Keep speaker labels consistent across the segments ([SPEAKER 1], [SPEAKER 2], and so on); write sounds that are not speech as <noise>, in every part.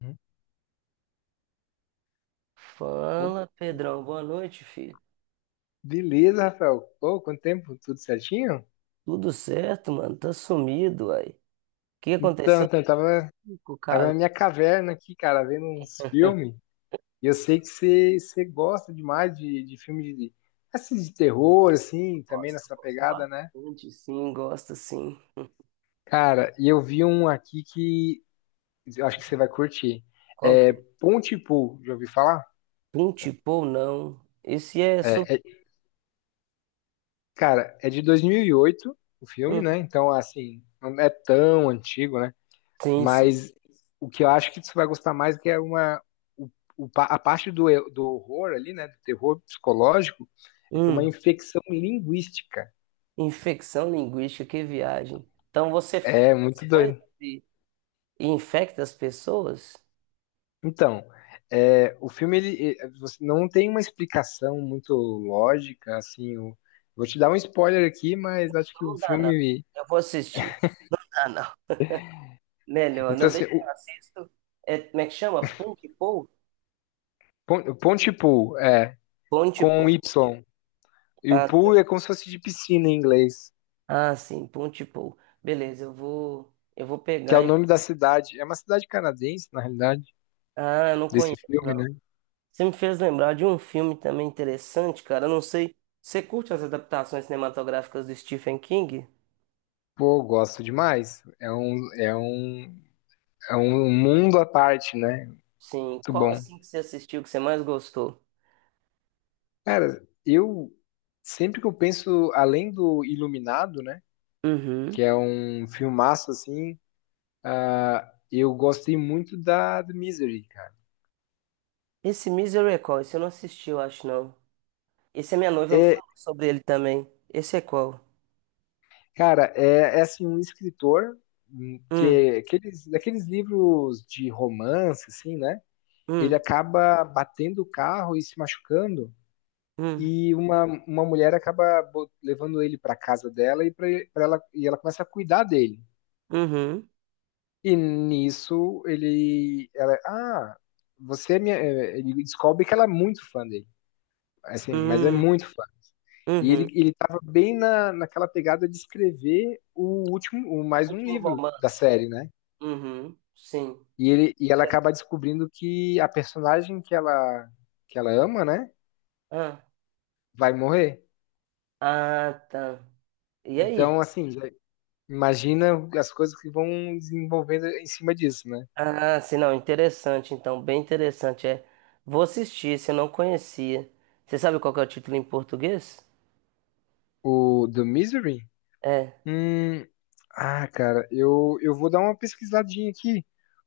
[SPEAKER 1] Uhum. Pô,
[SPEAKER 2] Fala, Pedrão. Boa noite, filho.
[SPEAKER 1] beleza, Rafael. Pô, quanto tempo? Tudo certinho?
[SPEAKER 2] Tudo certo, mano? Tá sumido, aí. O que
[SPEAKER 1] Então,
[SPEAKER 2] aconteceu
[SPEAKER 1] então eu tava,
[SPEAKER 2] com o
[SPEAKER 1] tava
[SPEAKER 2] caso?
[SPEAKER 1] na minha caverna aqui, cara, vendo uns filmes. E eu sei que você gosta demais de filme de, assim, de terror, assim, também
[SPEAKER 2] Gosto,
[SPEAKER 1] nessa
[SPEAKER 2] gosto
[SPEAKER 1] pegada, né?
[SPEAKER 2] bastante, sim, gosto, sim.
[SPEAKER 1] Cara, e eu vi um aqui que eu acho que você vai curtir.
[SPEAKER 2] Qual que
[SPEAKER 1] É
[SPEAKER 2] é?
[SPEAKER 1] Pontypool, já ouviu falar?
[SPEAKER 2] Pum, tipo não? Esse é sobre...
[SPEAKER 1] É, é- cara, é de 2008, o filme, né?
[SPEAKER 2] Uhum.
[SPEAKER 1] Então, assim, não é tão antigo, né?
[SPEAKER 2] Sim, sim.
[SPEAKER 1] Mas o que eu acho que você vai gostar mais é que é uma o, a parte do, do horror ali, né, do terror psicológico, é que é uma
[SPEAKER 2] Hum,
[SPEAKER 1] infecção linguística.
[SPEAKER 2] Infecção linguística, que viagem. Então você faz
[SPEAKER 1] É muito
[SPEAKER 2] coisas
[SPEAKER 1] doido.
[SPEAKER 2] e infecta as pessoas?
[SPEAKER 1] Então, é, o filme ele, você não tem uma explicação muito lógica, assim. O- vou te dar um spoiler aqui, mas acho
[SPEAKER 2] Então
[SPEAKER 1] que o
[SPEAKER 2] não dá, não.
[SPEAKER 1] filme.
[SPEAKER 2] Eu vou assistir. Ah, não. Melhor,
[SPEAKER 1] Então,
[SPEAKER 2] não,
[SPEAKER 1] assim,
[SPEAKER 2] deixa que
[SPEAKER 1] o,
[SPEAKER 2] eu assisto. É, como é que chama? Pum, tipo?
[SPEAKER 1] o Ponte Pool é
[SPEAKER 2] Pum,
[SPEAKER 1] com um
[SPEAKER 2] tipo.
[SPEAKER 1] Y. E o
[SPEAKER 2] Ah,
[SPEAKER 1] pool é como se fosse de piscina em inglês,
[SPEAKER 2] Ah, sim, Ponte Pou. Beleza, eu vou
[SPEAKER 1] que é
[SPEAKER 2] pegar.
[SPEAKER 1] o
[SPEAKER 2] Hein?
[SPEAKER 1] nome da cidade. É uma cidade canadense, na realidade.
[SPEAKER 2] Ah, eu não
[SPEAKER 1] Desse
[SPEAKER 2] conheço,
[SPEAKER 1] filme, né?
[SPEAKER 2] não. Você me fez lembrar de um filme também interessante, cara. Eu não sei. Você curte as adaptações cinematográficas do Stephen King?
[SPEAKER 1] Pô, gosto demais. É um, é um mundo à parte, né?
[SPEAKER 2] Sim.
[SPEAKER 1] Muito
[SPEAKER 2] Qual
[SPEAKER 1] bom.
[SPEAKER 2] assim que você assistiu que você mais gostou?
[SPEAKER 1] Cara, eu sempre que eu penso, além do Iluminado, né?
[SPEAKER 2] Uhum.
[SPEAKER 1] Que é um filmaço assim, ah, eu gostei muito da do Misery, cara.
[SPEAKER 2] Esse Misery, é qual? Esse eu não assisti, eu acho, não. Esse a minha noiva me
[SPEAKER 1] É,
[SPEAKER 2] falou sobre ele também. Esse é qual?
[SPEAKER 1] cara, é, é assim, um escritor que
[SPEAKER 2] Hum,
[SPEAKER 1] é aqueles, daqueles livros de romance, assim, né? Ele
[SPEAKER 2] hum,
[SPEAKER 1] acaba batendo o carro e se machucando.
[SPEAKER 2] hum,
[SPEAKER 1] E uma mulher acaba levando ele para casa dela e pra, pra ela e ela começa a cuidar dele.
[SPEAKER 2] uhum,
[SPEAKER 1] E nisso ele, você é minha, é, ele descobre que ela é muito fã dele. Assim, mas é
[SPEAKER 2] hum,
[SPEAKER 1] muito fã. E ele
[SPEAKER 2] uhum.
[SPEAKER 1] ele tava bem na, naquela pegada de escrever o último, o mais um
[SPEAKER 2] Último
[SPEAKER 1] livro da
[SPEAKER 2] romance.
[SPEAKER 1] série, né?
[SPEAKER 2] Uhum, sim.
[SPEAKER 1] E ele e ela acaba descobrindo que a personagem que ela ama, né, vai morrer.
[SPEAKER 2] Ah, tá. E aí?
[SPEAKER 1] Então, assim, já- Imagina as coisas que vão desenvolvendo em cima disso, né?
[SPEAKER 2] Ah, sim, não, interessante, então, bem interessante. É, vou assistir, se eu não conhecia. Você sabe qual que é o título em português?
[SPEAKER 1] O do Misery?
[SPEAKER 2] É,
[SPEAKER 1] Hum, ah, cara, eu vou dar uma pesquisadinha aqui,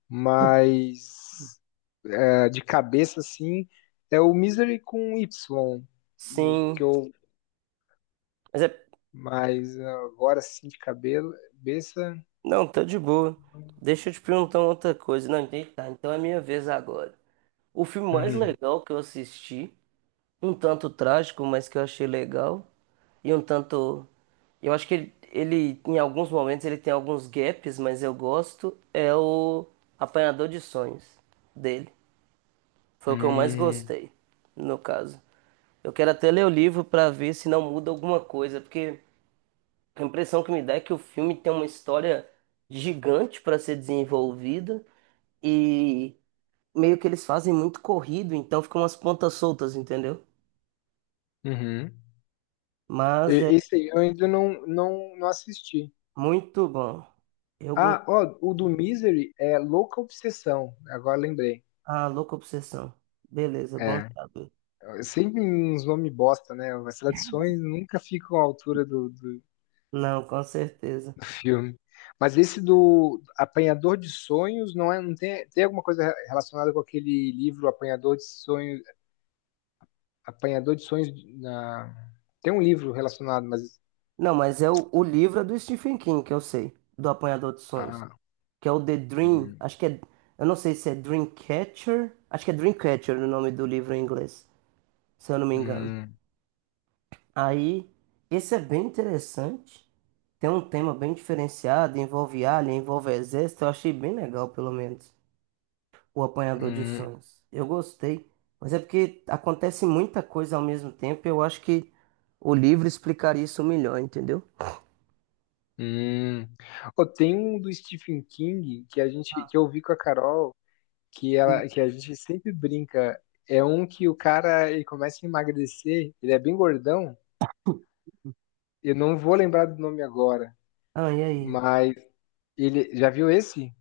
[SPEAKER 1] mas é, de cabeça, assim, é o Misery com Y, o que
[SPEAKER 2] sim.
[SPEAKER 1] eu,
[SPEAKER 2] Mas é,
[SPEAKER 1] mas agora, assim, de cabelo, cabeça...
[SPEAKER 2] não, tá de boa. Deixa eu te perguntar uma outra coisa. Não, entendi, tá, então é minha vez agora. O filme mais
[SPEAKER 1] Uhum.
[SPEAKER 2] legal que eu assisti, um tanto trágico, mas que eu achei legal, e um tanto. Eu acho que ele em alguns momentos, ele tem alguns gaps, mas eu gosto. É o Apanhador de Sonhos dele. Foi o que eu mais
[SPEAKER 1] Hum,
[SPEAKER 2] gostei, no caso. Eu quero até ler o livro pra ver se não muda alguma coisa, porque a impressão que me dá é que o filme tem uma história gigante pra ser desenvolvida e meio que eles fazem muito corrido, então ficam umas pontas soltas, entendeu?
[SPEAKER 1] uhum.
[SPEAKER 2] Mas é
[SPEAKER 1] Esse aí eu ainda não, não, não assisti.
[SPEAKER 2] muito bom. Eu
[SPEAKER 1] Ah, ó, o do Misery é Louca Obsessão, agora lembrei.
[SPEAKER 2] Ah, louca obsessão. Beleza, bom
[SPEAKER 1] É,
[SPEAKER 2] saber.
[SPEAKER 1] é, sempre uns nomes bosta, né? As traduções nunca ficam à altura do, do,
[SPEAKER 2] Não, com certeza.
[SPEAKER 1] do filme. Mas esse do Apanhador de Sonhos não é, não tem, tem alguma coisa relacionada com aquele livro Apanhador de Sonhos na, tem um livro relacionado, mas
[SPEAKER 2] Não, mas é o livro é do Stephen King, que eu sei, do Apanhador de Sonhos,
[SPEAKER 1] ah,
[SPEAKER 2] que é o The Dream,
[SPEAKER 1] hum,
[SPEAKER 2] acho que é, eu não sei se é Dreamcatcher, acho que é Dreamcatcher o nome do livro em inglês, se eu não me engano.
[SPEAKER 1] hum,
[SPEAKER 2] Aí, esse é bem interessante, tem um tema bem diferenciado, envolve alien, envolve exército, eu achei bem legal, pelo menos. O Apanhador de
[SPEAKER 1] hum,
[SPEAKER 2] Sonhos. Eu gostei, mas é porque acontece muita coisa ao mesmo tempo. Eu acho que o livro explicaria isso melhor, entendeu?
[SPEAKER 1] hum. Ô, tem um do Stephen King que a gente que eu vi com a Carol que, ela, que a gente sempre brinca. É um que o cara ele começa a emagrecer, ele é bem gordão. Eu não vou lembrar do nome agora,
[SPEAKER 2] Ah, e aí?
[SPEAKER 1] mas ele já viu esse?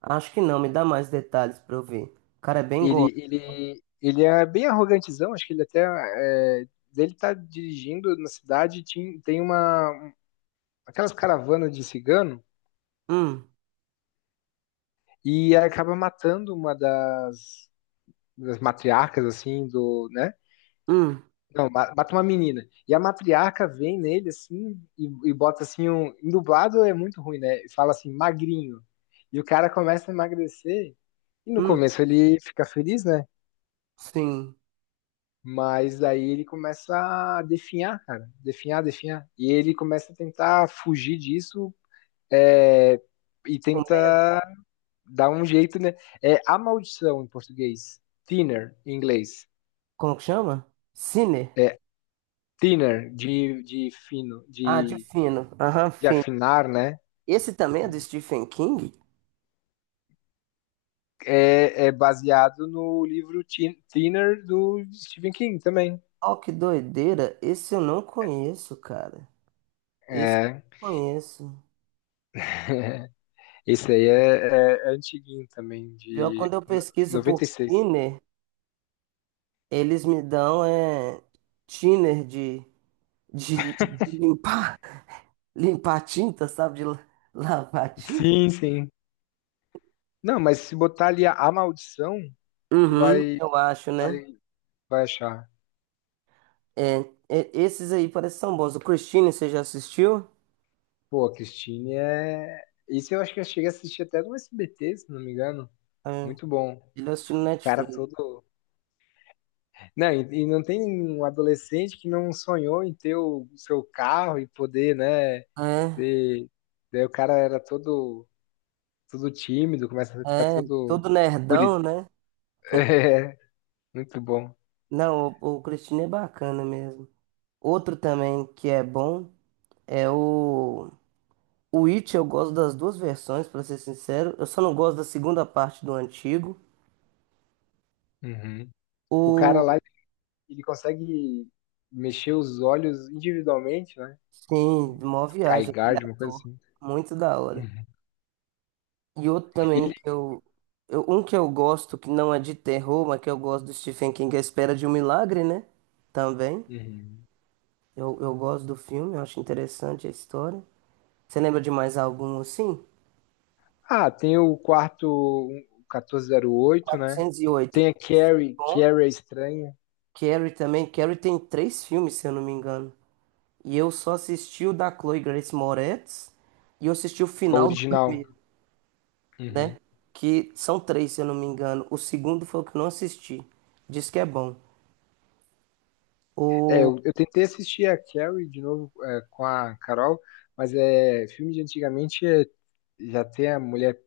[SPEAKER 2] Acho que não, me dá mais detalhes pra eu ver. O cara é bem
[SPEAKER 1] Ele,
[SPEAKER 2] gordo.
[SPEAKER 1] ele, ele é bem arrogantezão, acho que ele até é, ele tá dirigindo na cidade, tem uma aquelas caravanas de cigano
[SPEAKER 2] Hum,
[SPEAKER 1] e acaba matando uma das, das matriarcas assim do, né?
[SPEAKER 2] hum,
[SPEAKER 1] Não, mata uma menina. E a matriarca vem nele assim e bota assim um. Em dublado é muito ruim, né? E Fala assim, magrinho. E o cara começa a emagrecer. E no
[SPEAKER 2] hum,
[SPEAKER 1] começo ele fica feliz, né?
[SPEAKER 2] sim.
[SPEAKER 1] Mas daí ele começa a definhar, cara. Definhar, definhar. E ele começa a tentar fugir disso é, e tenta
[SPEAKER 2] Comendo?
[SPEAKER 1] dar um jeito, né? É a maldição em português. Thinner, em inglês.
[SPEAKER 2] Como que chama? Sinner.
[SPEAKER 1] É thinner, de fino,
[SPEAKER 2] Ah, de fino. Aham,
[SPEAKER 1] de
[SPEAKER 2] fino.
[SPEAKER 1] afinar, né?
[SPEAKER 2] Esse também é do Stephen King?
[SPEAKER 1] é, é baseado no livro Thinner do Stephen King também.
[SPEAKER 2] Oh, que doideira. Esse eu não conheço, cara. Esse eu
[SPEAKER 1] É.
[SPEAKER 2] não conheço.
[SPEAKER 1] <laughs> Esse aí é, é, é antiguinho também,
[SPEAKER 2] Pior
[SPEAKER 1] de
[SPEAKER 2] quando eu pesquiso por
[SPEAKER 1] 96.
[SPEAKER 2] Finner. Eles me dão é, thinner de, de limpar, <laughs> limpar tinta, sabe? De la- <laughs> lavar tinta.
[SPEAKER 1] Sim, sim. Não, mas se botar ali a maldição, tu
[SPEAKER 2] Uhum,
[SPEAKER 1] vai,
[SPEAKER 2] eu acho, né?
[SPEAKER 1] vai, vai achar.
[SPEAKER 2] É, e- esses aí parecem são bons. O Christine, você já assistiu?
[SPEAKER 1] Pô, a Christine é. Isso eu acho que eu cheguei a assistir até no SBT, se não me engano.
[SPEAKER 2] É,
[SPEAKER 1] Muito bom.
[SPEAKER 2] ele assistiu no
[SPEAKER 1] O Cara
[SPEAKER 2] Netflix.
[SPEAKER 1] todo. Não, e não tem um adolescente que não sonhou em ter o seu carro e poder, né?
[SPEAKER 2] É,
[SPEAKER 1] Você- Daí o cara era todo, todo tímido, começa a ficar
[SPEAKER 2] é,
[SPEAKER 1] todo
[SPEAKER 2] todo
[SPEAKER 1] guri.
[SPEAKER 2] nerdão, né?
[SPEAKER 1] <laughs> É, muito bom.
[SPEAKER 2] Não, o Christine é bacana mesmo. Outro também que é bom é o. O It, eu gosto das duas versões, pra ser sincero. Eu só não gosto da segunda parte do antigo.
[SPEAKER 1] Uhum. O cara
[SPEAKER 2] O
[SPEAKER 1] lá, ele consegue mexer os olhos individualmente, né?
[SPEAKER 2] sim, mó
[SPEAKER 1] Sky
[SPEAKER 2] viagem, aquele
[SPEAKER 1] Guard, uma coisa
[SPEAKER 2] ator.
[SPEAKER 1] assim.
[SPEAKER 2] Muito da hora.
[SPEAKER 1] Uhum.
[SPEAKER 2] E outro também
[SPEAKER 1] Ele-
[SPEAKER 2] que eu, um que eu gosto, que não é de terror, mas que eu gosto do Stephen King, é A Espera de um Milagre, né? Também.
[SPEAKER 1] Uhum.
[SPEAKER 2] Eu gosto do filme, eu acho interessante a história. Você lembra de mais algum assim?
[SPEAKER 1] Ah, tem o quarto um, 1408 né?
[SPEAKER 2] 408.
[SPEAKER 1] Tem a Carrie,
[SPEAKER 2] Bom.
[SPEAKER 1] Carrie é estranha,
[SPEAKER 2] Carrie também. Carrie tem três filmes, se eu não me engano. E eu só assisti o da Chloe Grace Moretz. E eu assisti o
[SPEAKER 1] a
[SPEAKER 2] final do
[SPEAKER 1] original.
[SPEAKER 2] primeiro. Né?
[SPEAKER 1] Uhum.
[SPEAKER 2] Que são três, se eu não me engano. O segundo foi o que eu não assisti. Diz que é bom.
[SPEAKER 1] É, eu tentei assistir a Carrie de novo é, com a Carol, mas é filme de antigamente é, já tem a mulher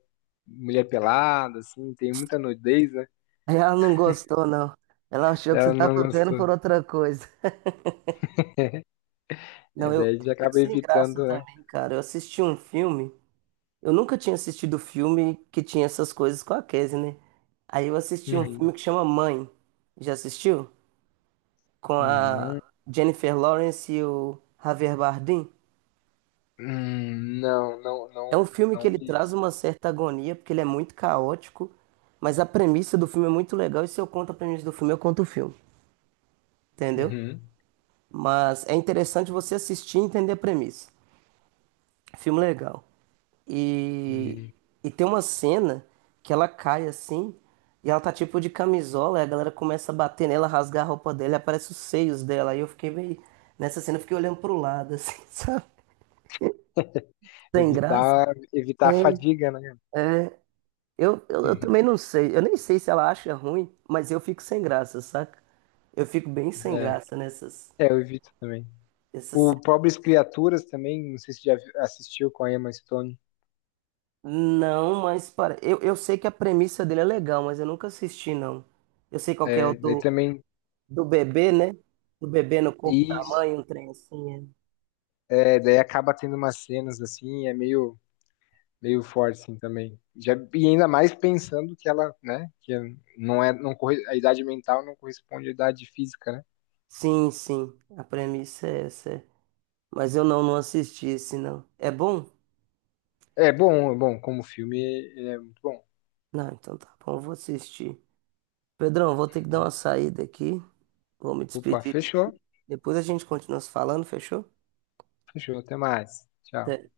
[SPEAKER 1] mulher pelada, assim, tem muita nudez, né?
[SPEAKER 2] <laughs> Aí ela não gostou, não. Ela achou que você
[SPEAKER 1] Ela não
[SPEAKER 2] tava vendo
[SPEAKER 1] gostou.
[SPEAKER 2] por outra coisa.
[SPEAKER 1] É,
[SPEAKER 2] Não, eu
[SPEAKER 1] daí já
[SPEAKER 2] fico
[SPEAKER 1] acaba
[SPEAKER 2] sem graça
[SPEAKER 1] evitando, né?
[SPEAKER 2] também, cara. Eu assisti um filme. Eu nunca tinha assistido filme que tinha essas coisas com a Casey, né? Aí eu assisti um
[SPEAKER 1] Uhum.
[SPEAKER 2] filme que chama Mãe. Já assistiu? Com a
[SPEAKER 1] Mãe.
[SPEAKER 2] Jennifer Lawrence e o Javier Bardem.
[SPEAKER 1] Não, não,
[SPEAKER 2] É um
[SPEAKER 1] não,
[SPEAKER 2] filme que
[SPEAKER 1] não
[SPEAKER 2] ele
[SPEAKER 1] vi
[SPEAKER 2] traz
[SPEAKER 1] isso.
[SPEAKER 2] uma certa agonia, porque ele é muito caótico, mas a premissa do filme é muito legal, e se eu conto a premissa do filme, eu conto o filme, entendeu?
[SPEAKER 1] Uhum.
[SPEAKER 2] Mas é interessante você assistir e entender a premissa. Filme legal. E,
[SPEAKER 1] Hum.
[SPEAKER 2] e tem uma cena que ela cai assim, e ela tá tipo de camisola, e a galera começa a bater nela, rasgar a roupa dela, e aparece os seios dela, e eu fiquei meio... Nessa cena eu fiquei olhando pro lado, assim, <laughs> sabe? Sem graça.
[SPEAKER 1] Evitar, evitar a fadiga, né?
[SPEAKER 2] Eu também não
[SPEAKER 1] <laughs>
[SPEAKER 2] sei. Eu nem sei se ela acha ruim, mas eu fico sem graça, saca? Eu fico bem sem
[SPEAKER 1] É,
[SPEAKER 2] graça nessas,
[SPEAKER 1] é, eu evito também.
[SPEAKER 2] nessas
[SPEAKER 1] O
[SPEAKER 2] cenas.
[SPEAKER 1] Pobres Criaturas também, não sei se assistiu com a Emma Stone.
[SPEAKER 2] Não, mas para. Eu sei que a premissa dele é legal, mas eu nunca assisti, não. Eu sei qual que é o
[SPEAKER 1] É, daí
[SPEAKER 2] do,
[SPEAKER 1] também
[SPEAKER 2] do bebê, né? Do bebê no corpo da
[SPEAKER 1] Isso,
[SPEAKER 2] mãe, um trem assim. É.
[SPEAKER 1] é, daí acaba tendo umas cenas assim, é meio, meio forte assim também. Já, e ainda mais pensando que ela, né, que não é, não corre, a idade mental não corresponde à idade física, né?
[SPEAKER 2] Sim, sim. A premissa é essa. É. Mas eu não, não assisti esse, não. É bom?
[SPEAKER 1] É bom, como filme, é é muito bom.
[SPEAKER 2] Não, então tá bom, eu vou assistir. Pedrão, vou ter que dar uma saída aqui. Vou me
[SPEAKER 1] Opa,
[SPEAKER 2] despedir.
[SPEAKER 1] fechou,
[SPEAKER 2] Depois a gente continua se falando, fechou?
[SPEAKER 1] fechou, até mais. Tchau.
[SPEAKER 2] De